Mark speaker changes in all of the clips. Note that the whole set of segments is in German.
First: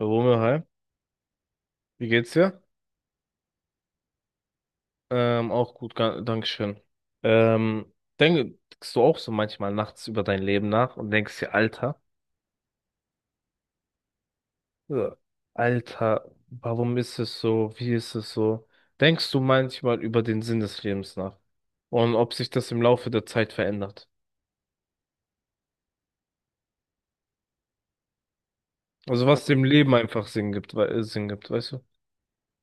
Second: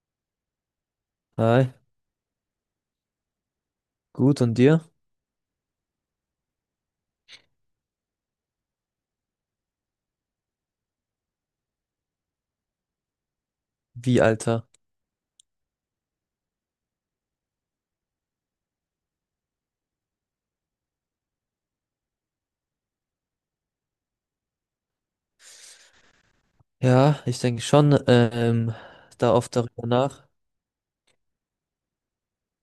Speaker 1: Romeo, hi.
Speaker 2: Hi,
Speaker 1: Wie geht's dir?
Speaker 2: gut und dir?
Speaker 1: Auch gut, Dankeschön. Ähm, denkst du auch so manchmal nachts über dein Leben nach und denkst dir, Alter,
Speaker 2: Wie, Alter?
Speaker 1: ja, Alter, warum ist es so? Wie ist es so? Denkst du manchmal über den Sinn des Lebens nach und ob sich das im Laufe der Zeit verändert?
Speaker 2: Ja, ich denke schon,
Speaker 1: Also
Speaker 2: da
Speaker 1: was
Speaker 2: oft
Speaker 1: dem
Speaker 2: darüber
Speaker 1: Leben einfach
Speaker 2: nach.
Speaker 1: Sinn gibt, Sinn gibt, weißt du?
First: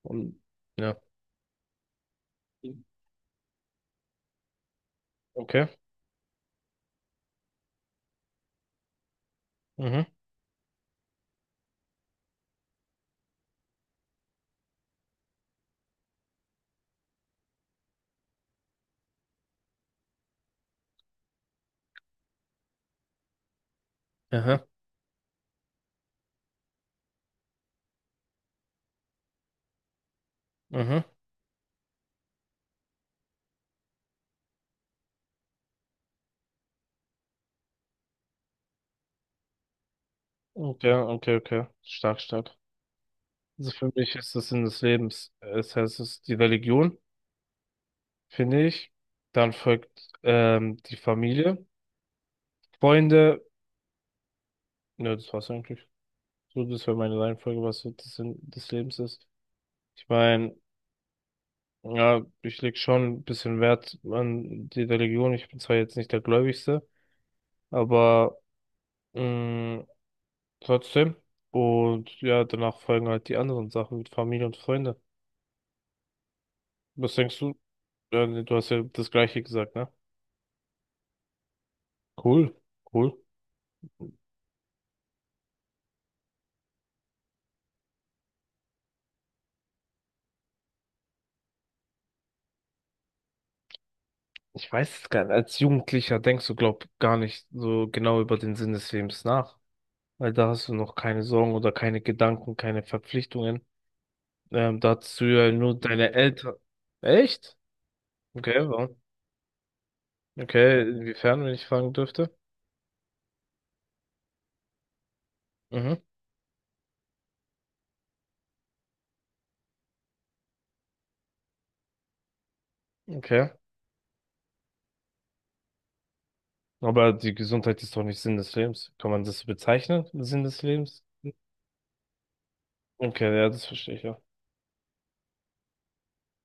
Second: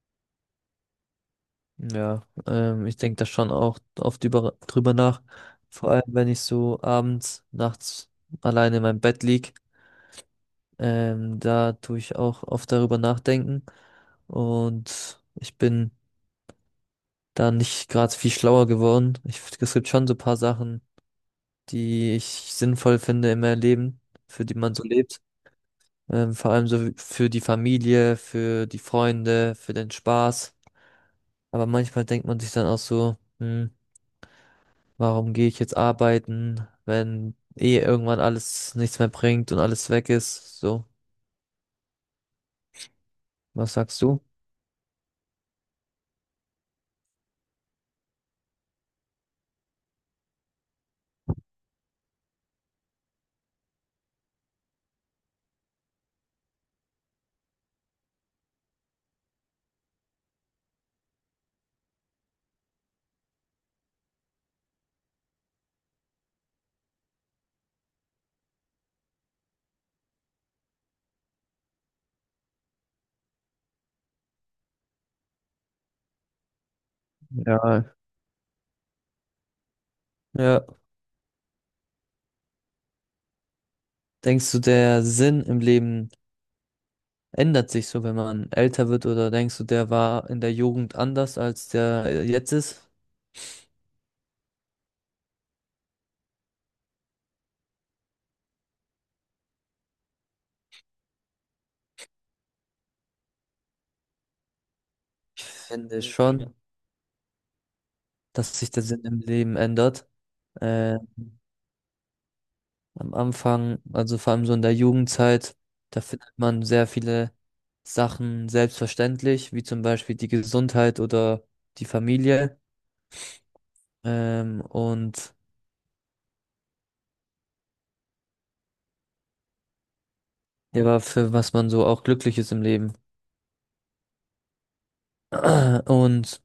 Speaker 1: Und ja,
Speaker 2: Ja, ich denke da schon auch oft drüber nach.
Speaker 1: okay.
Speaker 2: Vor allem, wenn ich so abends, nachts alleine in meinem Bett lieg,
Speaker 1: Mhm.
Speaker 2: da tue ich auch oft darüber nachdenken. Und ich bin da nicht gerade viel schlauer geworden. Ich, es gibt schon so ein paar Sachen, die ich sinnvoll finde in meinem Leben, für die
Speaker 1: Aha.
Speaker 2: man so lebt. Vor allem so für die Familie, für die Freunde, für den Spaß.
Speaker 1: Mhm.
Speaker 2: Aber manchmal denkt man sich dann auch so, hm, warum gehe ich jetzt arbeiten, wenn eh irgendwann alles nichts mehr bringt und alles weg ist? So,
Speaker 1: Okay, okay, okay. Stark, stark. Also
Speaker 2: was
Speaker 1: für
Speaker 2: sagst
Speaker 1: mich
Speaker 2: du?
Speaker 1: ist das Sinn des Lebens. Es heißt, es ist die Religion, finde ich. Dann folgt die Familie, Freunde. Ne, das war's eigentlich. So, das wäre meine Reihenfolge, was so das Sinn des Lebens ist. Ich meine, ja, ich leg schon ein bisschen Wert an die Religion. Ich bin zwar jetzt nicht der Gläubigste, aber mh, trotzdem. Und ja, danach folgen halt die anderen Sachen mit Familie und Freunde. Was denkst du?
Speaker 2: Ja,
Speaker 1: Du hast ja das Gleiche gesagt, ne?
Speaker 2: ja,
Speaker 1: Cool, cool.
Speaker 2: denkst du, der Sinn im Leben ändert sich so, wenn man älter wird, oder denkst du, der war in der Jugend anders, als der jetzt ist?
Speaker 1: Ich weiß es gar nicht. Als Jugendlicher denkst du, glaub, gar nicht so genau über den Sinn des Lebens nach. Weil da hast du noch keine Sorgen oder keine Gedanken, keine Verpflichtungen. Da hast du ja nur
Speaker 2: Finde ich
Speaker 1: deine
Speaker 2: schon,
Speaker 1: Eltern. Echt? Okay,
Speaker 2: dass sich der
Speaker 1: warum?
Speaker 2: Sinn im Leben ändert.
Speaker 1: Okay,
Speaker 2: Äh,
Speaker 1: inwiefern, wenn ich fragen dürfte?
Speaker 2: Am Anfang, also vor allem so in der Jugendzeit,
Speaker 1: Mhm.
Speaker 2: da findet man sehr viele Sachen selbstverständlich, wie zum Beispiel die Gesundheit oder die Familie,
Speaker 1: Okay.
Speaker 2: und
Speaker 1: Aber die Gesundheit ist doch nicht Sinn des Lebens. Kann man das so bezeichnen? Sinn des
Speaker 2: ja,
Speaker 1: Lebens?
Speaker 2: für was man so auch glücklich ist im Leben.
Speaker 1: Okay, ja, das verstehe ich ja.
Speaker 2: Und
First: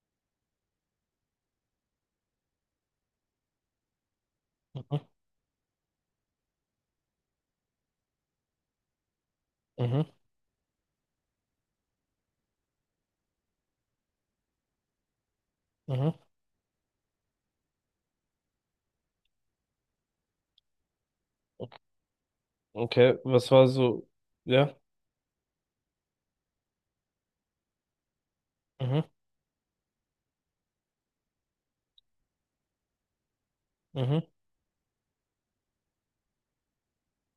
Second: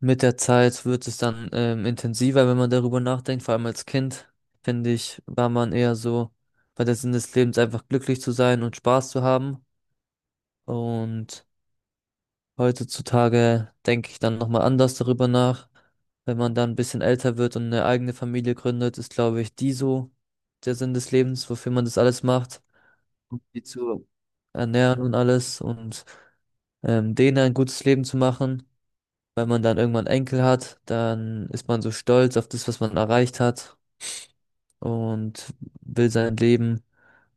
Speaker 2: mit der Zeit wird es dann intensiver, wenn man darüber nachdenkt. Vor allem als Kind, finde
Speaker 1: Mhm.
Speaker 2: ich, war man eher so bei der Sinn des Lebens einfach glücklich zu sein und Spaß zu haben.
Speaker 1: Mhm.
Speaker 2: Und heutzutage denke ich dann nochmal anders darüber nach.
Speaker 1: Mhm.
Speaker 2: Wenn man dann ein bisschen älter wird und eine eigene Familie gründet, ist, glaube ich, die so der Sinn des Lebens, wofür man das alles macht,
Speaker 1: Okay,
Speaker 2: um
Speaker 1: was
Speaker 2: die
Speaker 1: war so?
Speaker 2: zu
Speaker 1: Ja.
Speaker 2: ernähren und alles und denen ein gutes Leben zu machen.
Speaker 1: Mhm.
Speaker 2: Wenn man dann irgendwann Enkel hat, dann ist man so stolz auf das, was man erreicht hat
Speaker 1: Mhm.
Speaker 2: und will sein Leben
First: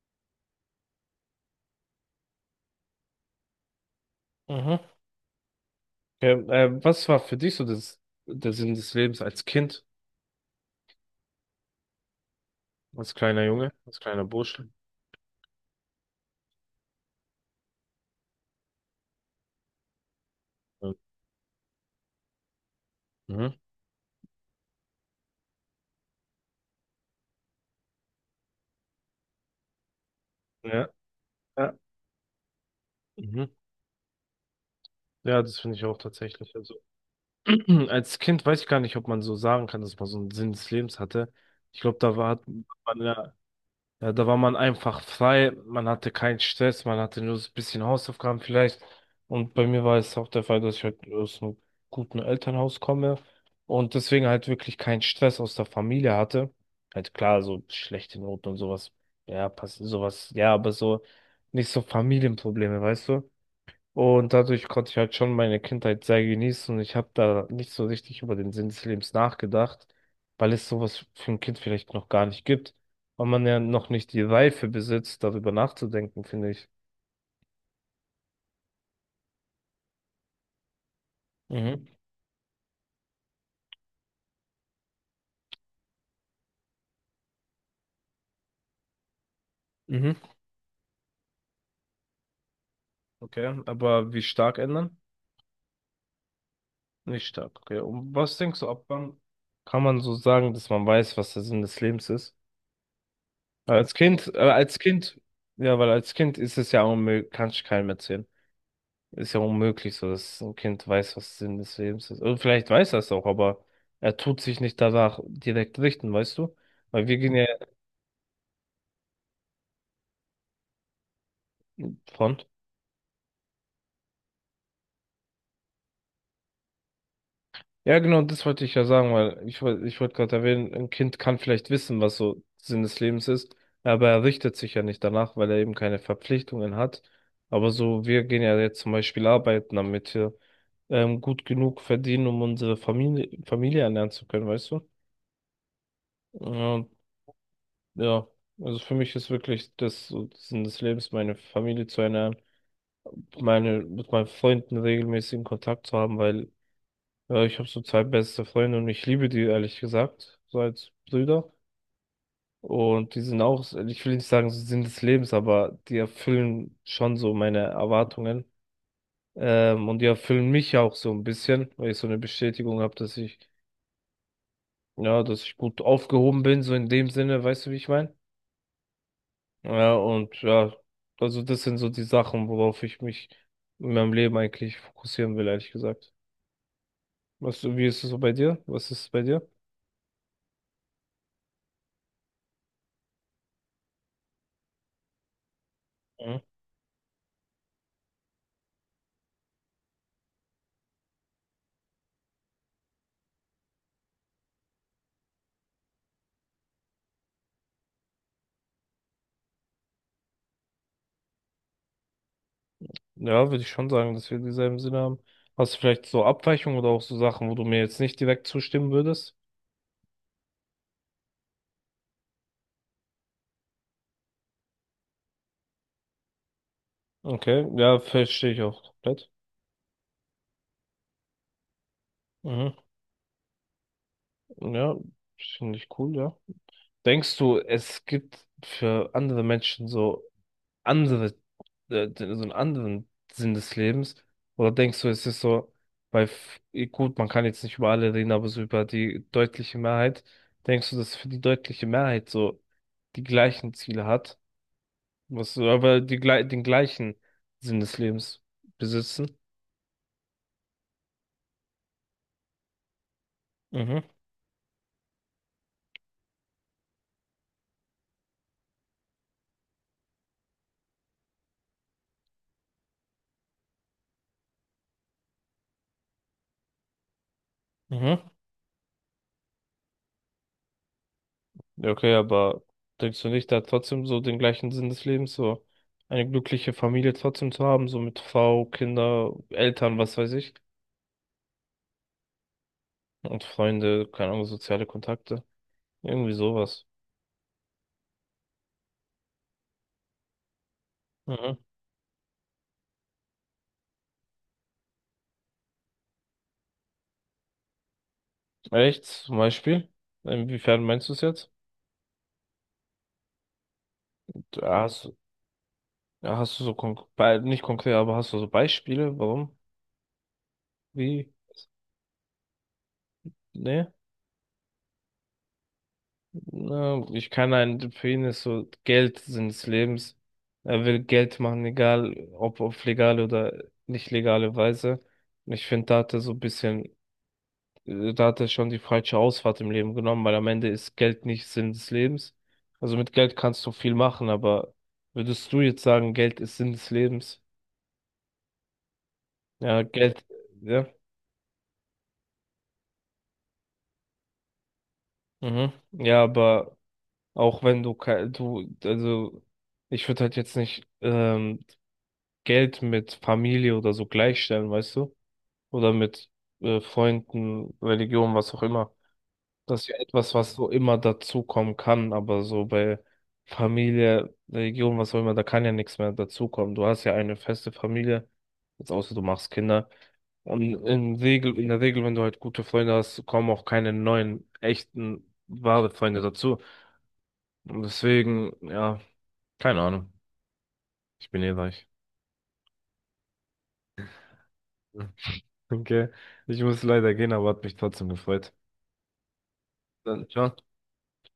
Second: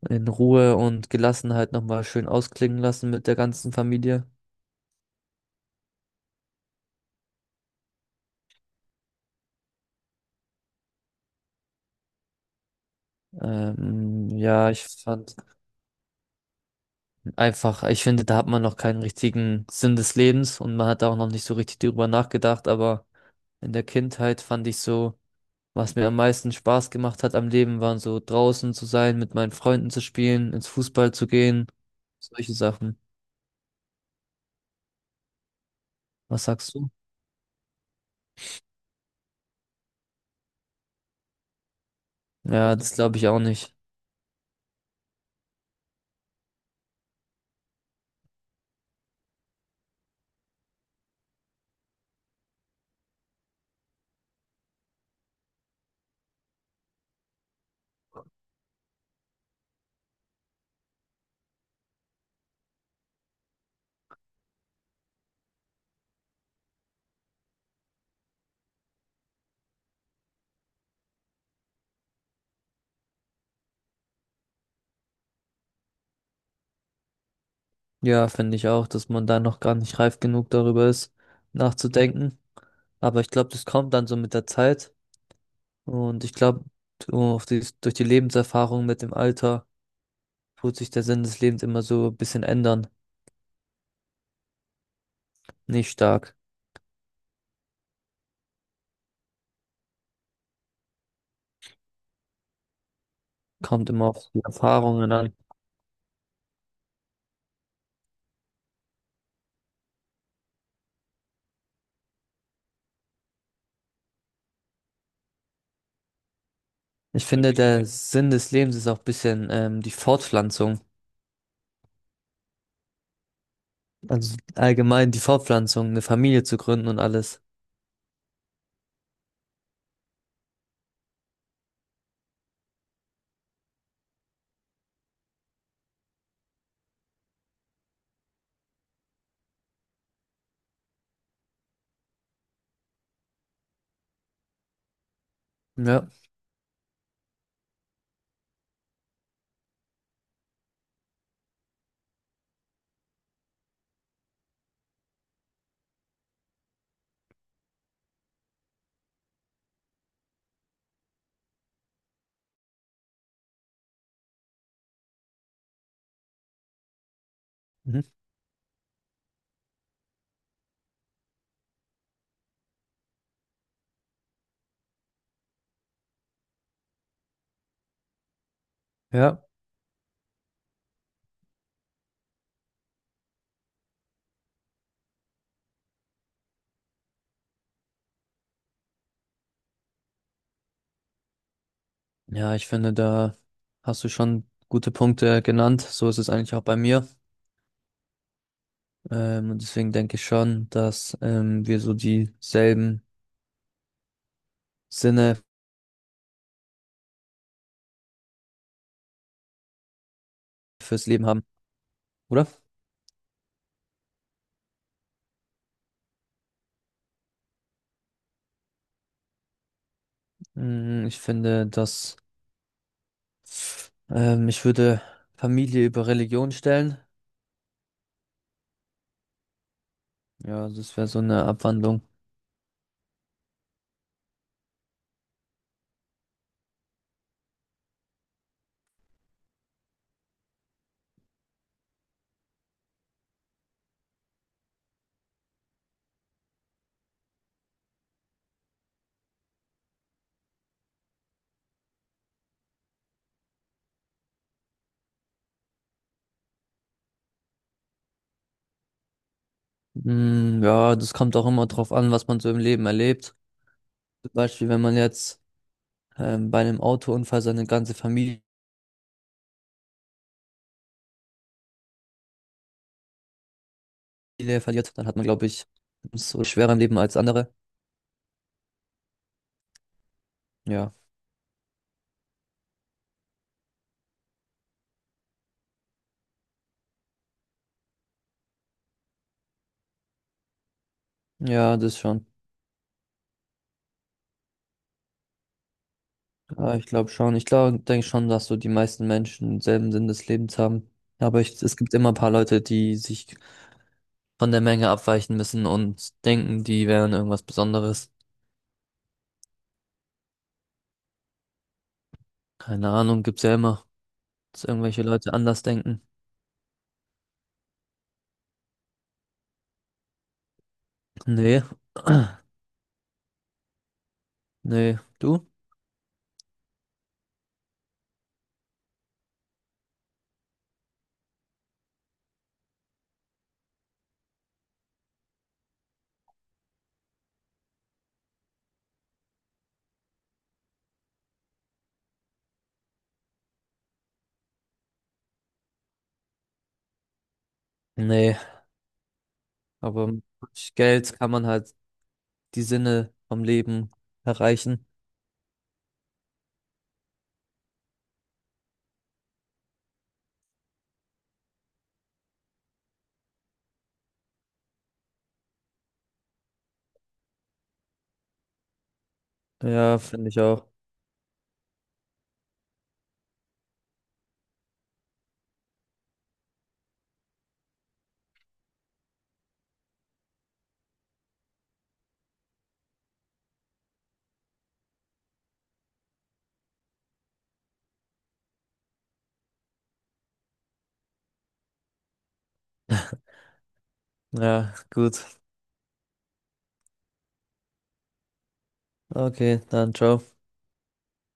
Speaker 2: in Ruhe und Gelassenheit nochmal schön ausklingen lassen mit der ganzen Familie.
Speaker 1: Mhm. Ja, was war für dich so das, der Sinn des Lebens als Kind, als kleiner Junge, als kleiner Bursche?
Speaker 2: Ja, ich fand einfach, ich finde, da hat man noch keinen richtigen Sinn des Lebens und man
Speaker 1: Ja.
Speaker 2: hat da auch noch nicht so richtig drüber nachgedacht, aber
Speaker 1: Mhm.
Speaker 2: in der Kindheit fand ich so, was mir am meisten Spaß gemacht hat am Leben, waren so draußen zu sein, mit meinen Freunden zu spielen, ins
Speaker 1: Ja,
Speaker 2: Fußball zu gehen,
Speaker 1: ja.
Speaker 2: solche Sachen.
Speaker 1: Mhm. Ja, das finde ich auch
Speaker 2: Was
Speaker 1: tatsächlich. Also,
Speaker 2: sagst du?
Speaker 1: als Kind weiß ich gar nicht, ob man so sagen kann, dass man so einen Sinn des Lebens hatte. Ich glaube, da war, hat
Speaker 2: Ja, das
Speaker 1: man
Speaker 2: glaube ich
Speaker 1: ja
Speaker 2: auch nicht.
Speaker 1: Ja, da war man einfach frei, man hatte keinen Stress, man hatte nur so ein bisschen Hausaufgaben vielleicht. Und bei mir war es auch der Fall, dass ich halt aus einem guten Elternhaus komme und deswegen halt wirklich keinen Stress aus der Familie hatte. Halt klar, so schlechte Noten und sowas, ja, passiert sowas, ja, aber so nicht so Familienprobleme, weißt du? Und dadurch konnte ich halt schon meine Kindheit sehr genießen und ich habe da nicht so richtig über den Sinn des Lebens nachgedacht, weil es sowas für ein Kind vielleicht noch gar nicht gibt und man ja noch nicht die Reife besitzt, darüber nachzudenken, finde ich.
Speaker 2: Ja, finde ich auch, dass man da noch gar nicht reif genug darüber ist,
Speaker 1: Mhm.
Speaker 2: nachzudenken. Aber ich glaube, das kommt dann so mit der Zeit und ich glaube, durch die Lebenserfahrung mit dem Alter
Speaker 1: Mhm.
Speaker 2: tut sich der Sinn des Lebens immer so ein bisschen ändern.
Speaker 1: Okay, aber wie stark ändern?
Speaker 2: Nicht stark.
Speaker 1: Nicht stark, okay. Und was denkst du, ab wann kann man so sagen, dass man weiß, was der Sinn des Lebens ist? Weil
Speaker 2: Kommt
Speaker 1: als
Speaker 2: immer auf
Speaker 1: Kind, äh,
Speaker 2: die
Speaker 1: als
Speaker 2: Erfahrungen
Speaker 1: Kind,
Speaker 2: an.
Speaker 1: ja, weil als Kind ist es ja unmöglich, kannst du keinem erzählen. Ist ja unmöglich so, dass ein Kind weiß, was Sinn des Lebens ist. Oder vielleicht weiß er es auch, aber er tut sich nicht danach direkt richten, weißt du? Weil wir
Speaker 2: Ich
Speaker 1: gehen ja
Speaker 2: finde, der Sinn des Lebens ist auch ein bisschen die Fortpflanzung.
Speaker 1: von.
Speaker 2: Also allgemein die Fortpflanzung, eine Familie zu gründen und alles.
Speaker 1: Ja, genau, das wollte ich ja sagen, weil ich wollte gerade erwähnen, ein Kind kann vielleicht wissen, was so Sinn des Lebens ist, aber er richtet sich ja nicht danach, weil er eben keine Verpflichtungen hat. Aber so, wir gehen ja jetzt zum Beispiel arbeiten, damit wir gut genug verdienen, um unsere Familie ernähren zu können, weißt du?
Speaker 2: Ja.
Speaker 1: Ja, ja, also für mich ist wirklich das so das Sinn des Lebens, meine Familie zu ernähren, meine, mit meinen Freunden regelmäßigen Kontakt zu haben, weil ja, ich habe so zwei beste Freunde und ich liebe die, ehrlich gesagt, so als Brüder. Und die sind auch, ich will nicht sagen, so Sinn des Lebens, aber die erfüllen schon so meine
Speaker 2: Mhm.
Speaker 1: Erwartungen. Und die erfüllen mich auch so ein bisschen, weil ich so eine Bestätigung habe, ja, dass ich gut aufgehoben bin, so in dem Sinne, weißt du, wie ich meine?
Speaker 2: Ja.
Speaker 1: Ja, und ja, also das sind so die Sachen, worauf ich mich in meinem Leben eigentlich fokussieren will, ehrlich gesagt. Was, wie ist es so bei dir? Was ist es bei dir?
Speaker 2: Ja, ich finde, da hast du schon gute Punkte genannt. So ist es
Speaker 1: Mhm.
Speaker 2: eigentlich auch bei mir. Und deswegen denke ich schon, dass wir so dieselben Sinne fürs Leben haben, oder?
Speaker 1: Ja, würde ich schon sagen, dass wir dieselben Sinne haben. Hast du vielleicht so Abweichungen oder auch so Sachen, wo du mir jetzt nicht direkt zustimmen würdest?
Speaker 2: Mm, ich finde, dass ich würde Familie über Religion stellen.
Speaker 1: Okay, ja, verstehe ich auch komplett.
Speaker 2: Ja, das wäre so eine Abwandlung.
Speaker 1: Mhm. Ja, finde ich cool, ja. Denkst du, es gibt für andere Menschen so andere, so einen anderen Sinn des Lebens? Oder denkst du, es ist so, bei, f- gut, man kann jetzt nicht über alle reden, aber so über die deutliche Mehrheit, denkst du, dass für die deutliche Mehrheit so die gleichen Ziele hat? Was, so, aber den gleichen Sinn des Lebens besitzen?
Speaker 2: Mm, ja, das kommt auch immer drauf an, was man so im Leben erlebt.
Speaker 1: Mhm,
Speaker 2: Zum Beispiel, wenn man jetzt bei einem Autounfall seine ganze Familie verliert, dann hat man, glaube ich, so schwerer im Leben als andere.
Speaker 1: mhm.
Speaker 2: Ja,
Speaker 1: Ja, okay, aber denkst du nicht, da trotzdem so den gleichen Sinn des Lebens, so eine glückliche Familie trotzdem zu haben, so mit Frau, Kinder, Eltern, was weiß ich?
Speaker 2: ja, das schon.
Speaker 1: Und Freunde, keine Ahnung, soziale Kontakte. Irgendwie
Speaker 2: Ja,
Speaker 1: sowas.
Speaker 2: ich glaube schon. Ich glaube, denke schon, dass so die meisten Menschen denselben Sinn des Lebens haben. Aber
Speaker 1: Mhm.
Speaker 2: ich, es gibt immer ein paar Leute, die sich von der Menge abweichen müssen und denken, die wären irgendwas Besonderes.
Speaker 1: Echt? Zum Beispiel? Inwiefern meinst du es jetzt?
Speaker 2: Keine Ahnung, gibt's ja immer, dass
Speaker 1: Ja,
Speaker 2: irgendwelche Leute anders denken.
Speaker 1: Ja, hast du so nicht konkret, aber hast du so Beispiele? Warum? Wie?
Speaker 2: Nee.
Speaker 1: Ne?
Speaker 2: Nee. Du?
Speaker 1: Na, ich kann einen, für ihn ist so Geld Sinn des Lebens. Er will Geld machen, egal ob auf legale oder nicht legale Weise. Und ich finde, da hat er so ein bisschen da hat er schon die falsche Ausfahrt im Leben genommen, weil am Ende ist Geld nicht Sinn des Lebens. Also mit Geld kannst du viel machen, aber würdest du jetzt sagen, Geld ist Sinn des Lebens?
Speaker 2: Nee.
Speaker 1: Ja,
Speaker 2: Aber mit
Speaker 1: Geld, ja,
Speaker 2: Geld kann man halt die Sinne vom Leben erreichen.
Speaker 1: mhm. Ja, aber auch wenn du, kei- du, also ich würde halt jetzt nicht Geld mit Familie oder so gleichstellen, weißt du? Oder mit Freunden, Religion, was auch immer. Das ist ja
Speaker 2: Ja, finde
Speaker 1: etwas,
Speaker 2: ich
Speaker 1: was
Speaker 2: auch.
Speaker 1: so immer dazukommen kann, aber so bei Familie, Religion, was auch immer, da kann ja nichts mehr dazukommen. Du hast ja eine feste Familie, jetzt außer du machst Kinder. Und in der Regel, wenn du halt gute Freunde hast, kommen auch keine neuen, echten, wahre Freunde dazu. Und deswegen, ja, keine Ahnung. Ich bin eh reich.
Speaker 2: Ja, gut.
Speaker 1: Okay, ich muss leider gehen, aber hat mich trotzdem gefreut.
Speaker 2: Okay, dann ciao.
Speaker 1: Dann, ciao.